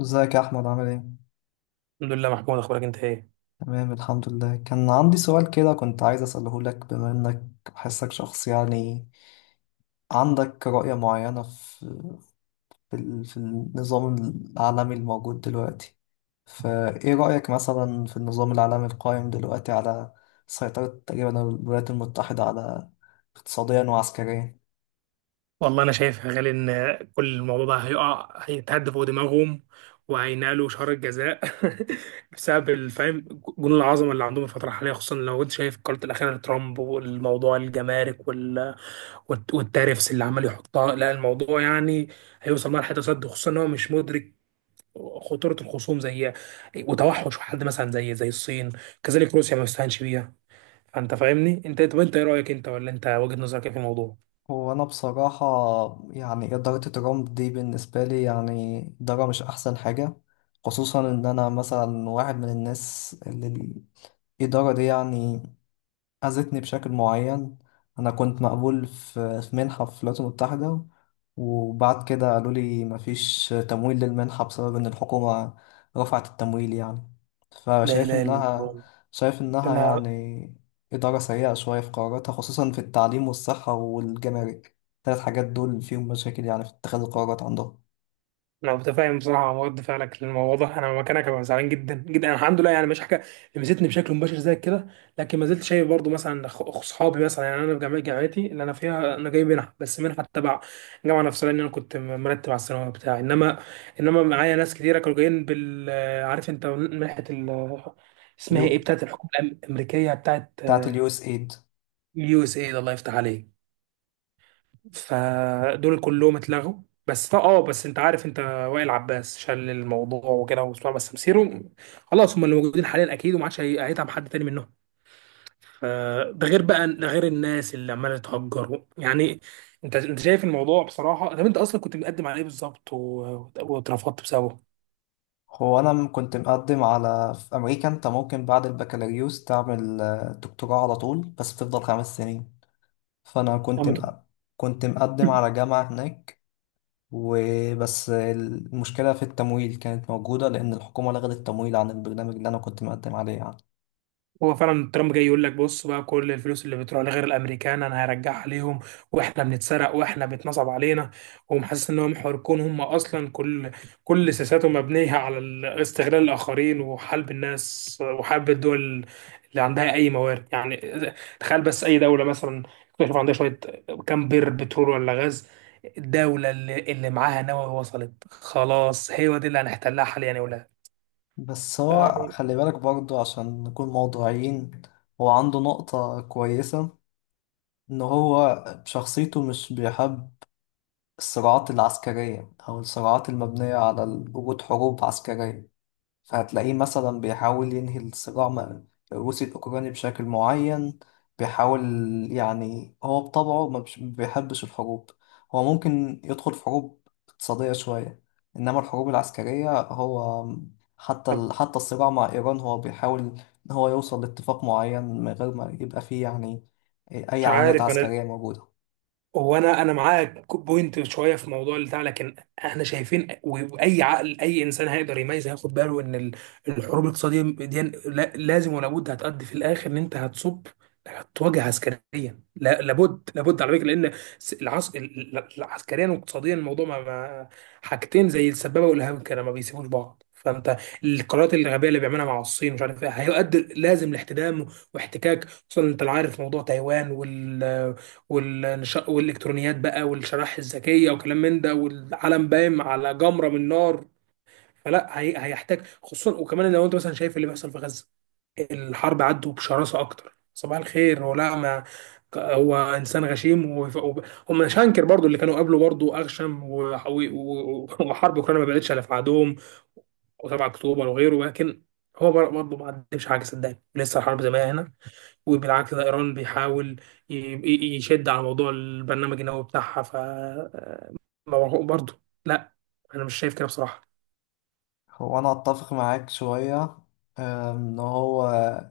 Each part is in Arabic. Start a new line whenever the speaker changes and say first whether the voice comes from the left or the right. left: ازيك يا احمد، عامل ايه؟
right: الحمد لله محمود، اخبارك انت ايه؟
left: تمام، الحمد لله. كان عندي سؤال كده كنت عايز اساله لك، بما انك بحسك شخص يعني عندك رؤية معينة في في النظام العالمي الموجود دلوقتي. فايه رأيك مثلا في النظام العالمي القائم دلوقتي على سيطرة تقريبا الولايات المتحدة على، اقتصاديا وعسكريا.
right: والله انا شايف يا غالي ان كل الموضوع ده هيقع، هيتهد فوق دماغهم وهينالوا شهر الجزاء. بسبب الفهم، جنون العظمه اللي عندهم الفتره الحاليه، خصوصا لو انت شايف قرارات الاخيره لترامب والموضوع الجمارك والتارفس اللي عمال يحطها. لا الموضوع يعني هيوصل مرحله تصد، خصوصا ان هو مش مدرك خطوره الخصوم زي وتوحش حد مثلا زي الصين، كذلك روسيا ما يستهانش بيها. فانت فاهمني انت؟ طب انت ايه رايك انت، ولا انت وجهه نظرك ايه في الموضوع؟
left: هو أنا بصراحة يعني إدارة ترامب دي بالنسبة لي يعني إدارة مش أحسن حاجة، خصوصا إن أنا مثلا واحد من الناس اللي الإدارة دي يعني أذتني بشكل معين. أنا كنت مقبول في منحة في الولايات المتحدة، وبعد كده قالوا لي مفيش تمويل للمنحة بسبب إن الحكومة رفعت التمويل يعني.
right: لا
left: فشايف
right: اله الا
left: إنها
right: الله.
left: شايف إنها
right: انا
left: يعني إدارة سيئة شوية في قراراتها، خصوصا في التعليم والصحة والجمارك. الثلاث حاجات دول فيهم مشاكل يعني في اتخاذ القرارات عندهم.
right: انا متفاهم بصراحه مع رد فعلك للموضوع ده. انا مكانك هبقى زعلان جدا جدا. أنا الحمد لله يعني مش حاجه لمستني بشكل مباشر زي كده، لكن ما زلت شايف برضو مثلا اصحابي مثلا. يعني انا في جامعتي اللي انا فيها، انا جاي منها بس منها تبع الجامعه نفسها، لان انا كنت مرتب على الثانويه بتاعي، انما معايا ناس كتيره كانوا جايين بال، عارف انت منحه ال... اسمها
left: يو،
right: ايه بتاعت الحكومه الامريكيه، بتاعت
left: بتاعت USAID.
right: اليو اس اي، الله يفتح عليك. فدول كلهم اتلغوا. بس طا- اه بس انت عارف انت، وائل عباس شال الموضوع وكده وبتاع، بس مسيره خلاص هم اللي موجودين حاليا، اكيد وما عادش هيتعب حد تاني منهم. فده غير بقى، ده غير الناس اللي عماله تهجر يعني. انت شايف الموضوع بصراحه. طب انت اصلا كنت مقدم على ايه بالظبط واترفضت بسببه؟
left: هو أنا كنت مقدم على، في أمريكا أنت ممكن بعد البكالوريوس تعمل دكتوراه على طول بس بتفضل 5 سنين. فأنا
right: أنا
left: كنت
right: متوقع.
left: مق... كنت مقدم على جامعة هناك، وبس المشكلة في التمويل كانت موجودة لأن الحكومة لغت التمويل عن البرنامج اللي أنا كنت مقدم عليه يعني.
right: هو فعلا ترامب جاي يقول لك بص بقى، كل الفلوس اللي بتروح لغير الامريكان انا هرجعها ليهم، واحنا بنتسرق واحنا بيتنصب علينا. ومحسس ان هم محوركون، هم اصلا كل سياساتهم مبنيه على استغلال الاخرين وحلب الناس وحلب الدول اللي عندها اي موارد. يعني تخيل بس اي دوله مثلا اكتشف عندها شويه كام بير بترول ولا غاز، الدوله اللي معاها نووي وصلت خلاص، هي دي اللي هنحتلها حاليا يا ولاد.
left: بس هو
right: يعني
left: خلي بالك برضه عشان نكون موضوعيين. هو عنده نقطة كويسة، إن هو بشخصيته مش بيحب الصراعات العسكرية أو الصراعات المبنية على وجود حروب عسكرية. فهتلاقيه مثلا بيحاول ينهي الصراع الروسي الأوكراني بشكل معين، بيحاول يعني هو بطبعه ما بيحبش الحروب. هو ممكن يدخل في حروب اقتصادية شوية، إنما الحروب العسكرية هو،
right: طب
left: حتى الصراع مع إيران هو بيحاول إن هو يوصل لاتفاق معين من غير ما يبقى فيه يعني أي
right: مش
left: عمليات
right: عارف انا،
left: عسكرية موجودة.
right: هو انا معاك بوينت شويه في موضوع بتاع، لكن احنا شايفين واي عقل اي انسان هيقدر يميز، هياخد باله ان الحروب الاقتصاديه دي لازم ولا بد هتؤدي في الاخر ان انت هتواجه عسكريا. لا لابد لابد على فكره، لان عسكريا واقتصاديا الموضوع ما، حاجتين زي السبابه والإرهاب كده ما بيسيبوش بعض. فانت القرارات الغبيه اللي بيعملها مع الصين، مش عارف ايه، هيؤدي لازم لاحتدام واحتكاك، خصوصا انت عارف موضوع تايوان والالكترونيات بقى والشرائح الذكيه وكلام من ده، والعالم بايم على جمره من نار. هيحتاج خصوصا. وكمان لو انت مثلا شايف اللي بيحصل في غزه، الحرب عدوا بشراسه اكتر. صباح الخير. هو لا ما ك- هو انسان غشيم هم شانكر برضو اللي كانوا قبله برضو اغشم، وحرب اوكرانيا ما بعدتش على بعدهم، و7 اكتوبر وغيره. لكن هو برضه ما عندهمش حاجه، صدقني لسه الحرب زي ما هي هنا، وبالعكس ده ايران بيحاول يشد على موضوع البرنامج النووي بتاعها. ف برضه لا، انا مش شايف كده بصراحه.
left: هو انا اتفق معاك شوية، أم، ان هو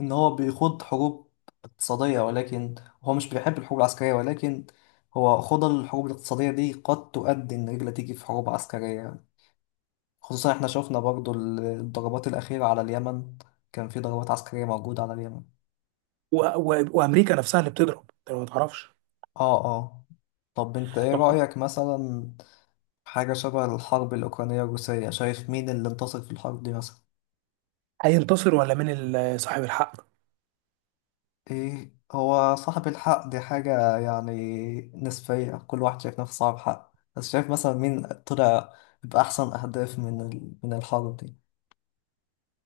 left: ان هو بيخوض حروب اقتصادية، ولكن هو مش بيحب الحروب العسكرية. ولكن هو خوض الحروب الاقتصادية دي قد تؤدي ان رجل تيجي في حروب عسكرية، خصوصا احنا شفنا برضو الضربات الأخيرة على اليمن. كان في ضربات عسكرية موجودة على اليمن.
right: وامريكا نفسها اللي بتضرب، انت ما تعرفش؟
left: اه، اه. طب انت ايه
right: طب
left: رأيك مثلا في حاجة شبه الحرب الأوكرانية الروسية؟ شايف مين اللي انتصر في الحرب دي مثلا؟
right: هينتصر ولا مين صاحب الحق؟
left: إيه، هو صاحب الحق دي حاجة يعني نسبية. كل واحد شايف نفسه صاحب حق، بس شايف مثلا مين طلع بأحسن أهداف من من الحرب دي.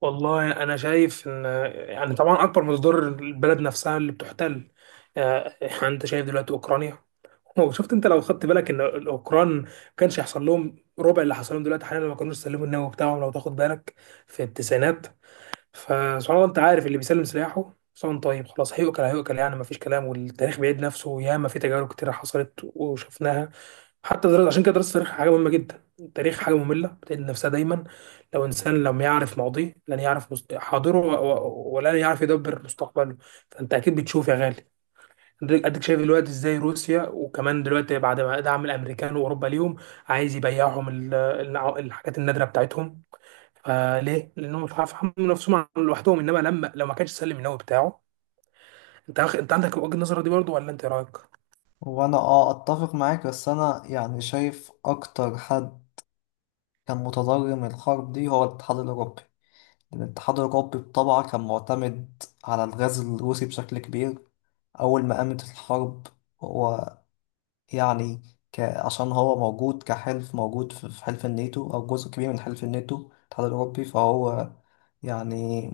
right: والله انا شايف ان، يعني طبعا اكبر مصدر البلد نفسها اللي بتحتل. يعني انت شايف دلوقتي اوكرانيا، وشفت انت لو خدت بالك ان الاوكران ما كانش هيحصل لهم ربع اللي حصل لهم دلوقتي حاليا لو ما كانوش سلموا النووي بتاعهم، لو تاخد بالك في التسعينات. فسبحان الله، انت عارف اللي بيسلم سلاحه سواء طيب خلاص هيؤكل هيؤكل، يعني مفيش كلام. والتاريخ بيعيد نفسه، ياما في تجارب كتير حصلت وشفناها. حتى دراسة، عشان كده دراسة التاريخ حاجة مهمة جدا. التاريخ حاجة مملة بتعيد نفسها دايما. لو إنسان لم يعرف ماضيه لن يعرف حاضره ولن يعرف يدبر مستقبله. فأنت أكيد بتشوف يا غالي. أديك شايف دلوقتي إزاي روسيا، وكمان دلوقتي بعد ما دعم الأمريكان وأوروبا ليهم، عايز يبيعهم الحاجات النادرة بتاعتهم. فليه؟ لانهم مش عارف يحملوا نفسهم لوحدهم، انما لما لو ما كانش سلم النووي بتاعه. انت عندك وجهة النظر دي برضه، ولا انت إيه رايك؟
left: وأنا أه أتفق معاك، بس أنا يعني شايف أكتر حد كان متضرر من الحرب دي هو الاتحاد الأوروبي. الاتحاد الأوروبي بطبعه كان معتمد على الغاز الروسي بشكل كبير. أول ما قامت الحرب هو يعني عشان هو موجود كحلف موجود في في حلف الناتو أو جزء كبير من حلف الناتو الاتحاد الأوروبي، فهو يعني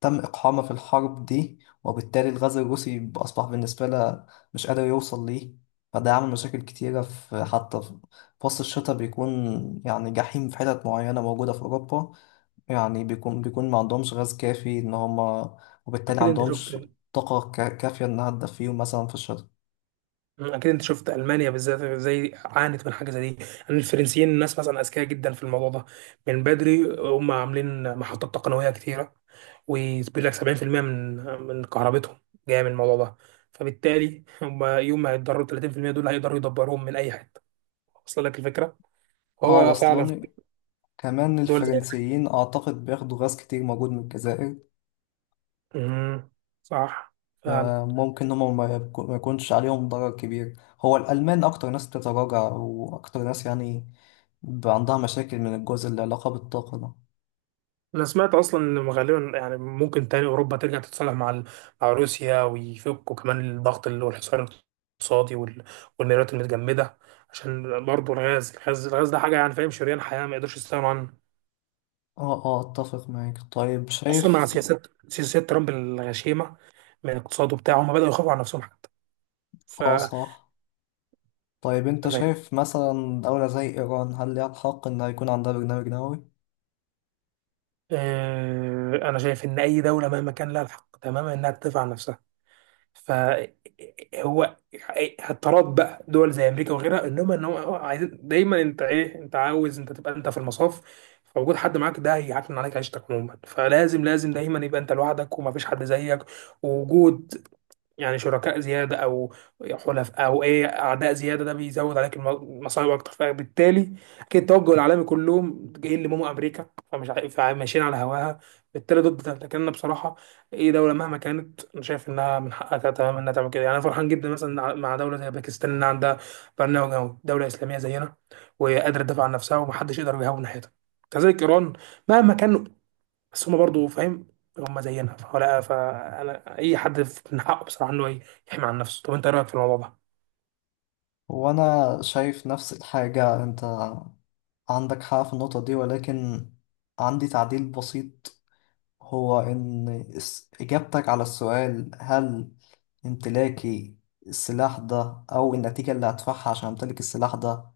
left: تم إقحامه في الحرب دي، وبالتالي الغاز الروسي أصبح بالنسبة له مش قادر يوصل ليه، فده عامل مشاكل كتيرة في حتى في وسط الشتاء بيكون يعني جحيم في حتت معينة موجودة في أوروبا. يعني بيكون ما عندهمش غاز كافي إن هما، وبالتالي
right: اكيد انت شفت.
left: عندهمش طاقة كافية إنها تدفيهم مثلا في الشتاء.
right: اكيد انت شفت المانيا بالذات زي عانت من حاجه زي دي. يعني الفرنسيين الناس مثلا اذكياء جدا في الموضوع ده، من بدري هم عاملين محطات تقنويه كتيره، وبيقول لك 70% من كهربتهم جايه من الموضوع ده. فبالتالي هم يوم ما هيتضرروا 30% دول هيقدروا يدبروهم من اي حته. وصل لك الفكره؟
left: اه،
right: هو فعلا في
left: واصلاني. كمان
right: دول،
left: الفرنسيين أعتقد بياخدوا غاز كتير موجود من الجزائر،
right: امم، صح فعلا.
left: فممكن هما ما يكونش عليهم ضرر كبير. هو الألمان أكتر ناس بتتراجع وأكتر ناس يعني عندها مشاكل من الجزء اللي علاقة بالطاقة ده.
right: انا سمعت اصلا ان غالبا يعني ممكن تاني اوروبا ترجع تتصالح مع مع روسيا، ويفكوا كمان الضغط اللي هو الحصار الاقتصادي والميرات المتجمده، عشان برضه الغاز ده حاجه، يعني فاهم، شريان حياه ما يقدرش يستغنوا عنه،
left: اه، اه، أتفق معاك. طيب
right: خصوصا مع
left: شايف،
right: سياسات ترامب الغشيمه من الاقتصاد وبتاع. هم بداوا يخافوا على نفسهم حتى. ف
left: اه،
right: أنت
left: صح. طيب أنت
right: فاهم.
left: شايف مثلا دولة زي إيران، هل ليها الحق إن يكون عندها برنامج نووي؟
right: انا شايف ان اي دوله مهما كان لها الحق تماما انها تدافع عن نفسها. فهو اضطراب بقى دول زي امريكا وغيرها، انهم ان هو عايزين دايما، انت ايه، انت عاوز انت تبقى انت في المصاف، فوجود حد معاك ده هيعتمد عليك عيشتك عموما، فلازم لازم دايما يبقى انت لوحدك ومفيش حد زيك. ووجود يعني شركاء زيادة أو حلفاء أو إيه أعداء زيادة، ده بيزود عليك المصايب أكتر. فبالتالي أكيد التوجه العالمي كلهم جايين لماما أمريكا، فمش فماشيين على هواها، بالتالي ضد ده. لكن أنا بصراحة أي دولة مهما كانت أنا شايف إنها من حقها تماما إنها تعمل كده. يعني أنا فرحان جدا مثلا مع دولة زي باكستان إنها عندها برنامج، أو دولة إسلامية زينا وقادرة تدافع عن نفسها ومحدش يقدر يهاون ناحيتها. كذلك إيران مهما كان، بس هما برضو فاهم هما زينا. فلا، فانا اي حد من حقه بصراحه انه يحمي عن نفسه. طب انت إيه رايك في الموضوع ده؟
left: وأنا شايف نفس الحاجة. أنت عندك حق في النقطة دي، ولكن عندي تعديل بسيط، هو إن إجابتك على السؤال، هل امتلاكي السلاح ده أو النتيجة اللي هدفعها عشان أمتلك السلاح ده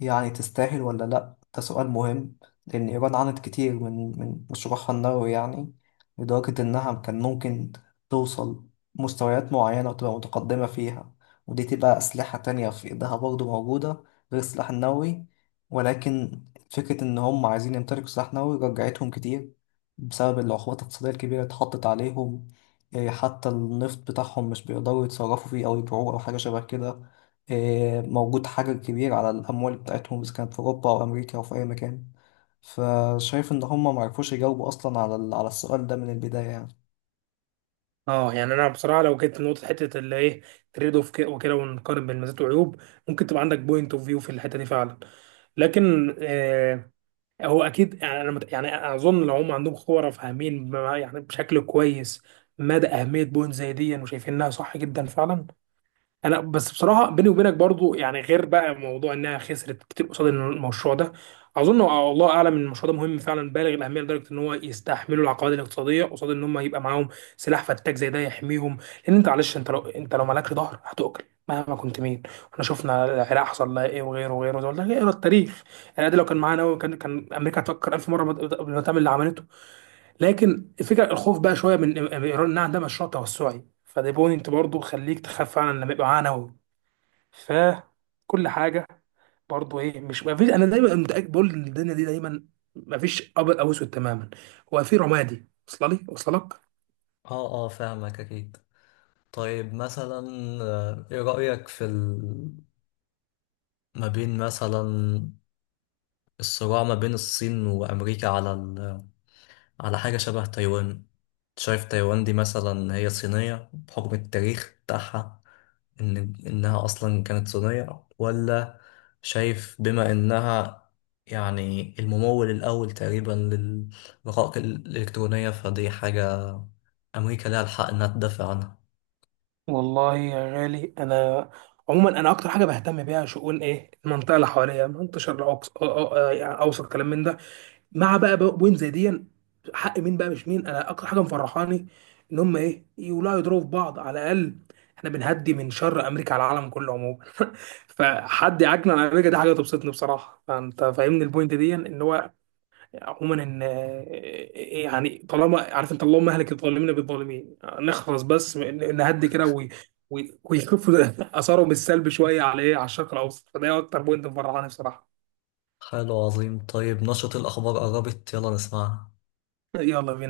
left: يعني تستاهل ولا لأ، ده سؤال مهم. لأن إيران عانت كتير من مشروعها النووي يعني، لدرجة إنها كان ممكن توصل مستويات معينة وتبقى متقدمة فيها. ودي تبقى أسلحة تانية في إيدها برضه موجودة غير السلاح النووي. ولكن فكرة إن هم عايزين يمتلكوا سلاح نووي رجعتهم كتير بسبب العقوبات الاقتصادية الكبيرة اللي اتحطت عليهم. حتى النفط بتاعهم مش بيقدروا يتصرفوا فيه أو يبيعوه أو حاجة شبه كده. موجود حجر كبير على الأموال بتاعتهم إذا كانت في أوروبا أو أمريكا أو في أي مكان. فشايف إن هم معرفوش يجاوبوا أصلا على على السؤال ده من البداية يعني.
right: اه يعني انا بصراحه لو جيت لنقطه حته اللي ايه تريد اوف وكده ونقارن بين مزايا وعيوب، ممكن تبقى عندك بوينت اوف فيو في الحته دي فعلا. لكن آه هو اكيد، يعني يعني اظن لو هم عندهم خبره فاهمين يعني بشكل كويس مدى اهميه بوينت زي دي، وشايفينها صح جدا فعلا. انا بس بصراحه بيني وبينك برضو، يعني غير بقى موضوع انها خسرت كتير قصاد المشروع ده، اظن الله اعلم ان المشروع ده مهم فعلا بالغ الاهميه لدرجه ان هو يستحملوا العقبات الاقتصاديه قصاد ان هم يبقى معاهم سلاح فتاك زي ده يحميهم. لان انت معلش انت لو مالكش ظهر هتؤكل، مهما كنت مين. احنا شفنا العراق حصل لها ايه وغيره وغيره، زي ما قلت لك اقرا التاريخ. يعني ده لو كان معانا أوي، كان امريكا هتفكر الف مره قبل ما تعمل اللي عملته. لكن الفكره الخوف بقى شويه من ايران انها عندها مشروع توسعي، فده بوينت برضه خليك تخاف فعلا لما يبقى معانا فكل حاجه. برضه ايه، مش ما فيش، انا دايما متاكد بقول ان الدنيا دي دايما ما فيش ابيض او اسود تماما، هو في رمادي. وصل لي؟ وصل لك؟
left: اه، اه، فاهمك اكيد. طيب مثلا، ايه رأيك في ما بين مثلا الصراع ما بين الصين وامريكا على على حاجة شبه تايوان؟ شايف تايوان دي مثلا هي صينية بحكم التاريخ بتاعها، ان انها اصلا كانت صينية، ولا شايف بما انها يعني الممول الأول تقريبا للرقائق الإلكترونية فدي حاجة أمريكا لها الحق إنها تدافع عنها؟
right: والله يا غالي انا عموما انا اكتر حاجه بهتم بيها شؤون ايه المنطقه اللي حواليا، منطقه الشرق الاوسط يعني اوسط كلام من ده. مع بقى بوين زي دي حق مين بقى، مش مين انا اكتر حاجه مفرحاني ان هم ايه يولعوا يضربوا في بعض، على الاقل احنا بنهدي من شر امريكا على العالم كله عموما. فحد يعاكنا على امريكا دي حاجه تبسطني بصراحه. فانت فاهمني البوينت دي، ان هو عموما ان إيه، إيه، يعني طالما عارف انت اللهم اهلك الظالمين بالظالمين، نخلص بس نهدي كده ويخفوا اثارهم السلبي شويه على ايه، على الشرق الاوسط. فده اكتر بوينت مفرحاني بصراحه.
left: حلو، عظيم. طيب نشرة الأخبار قربت، يلا نسمعها.
right: يلا بينا.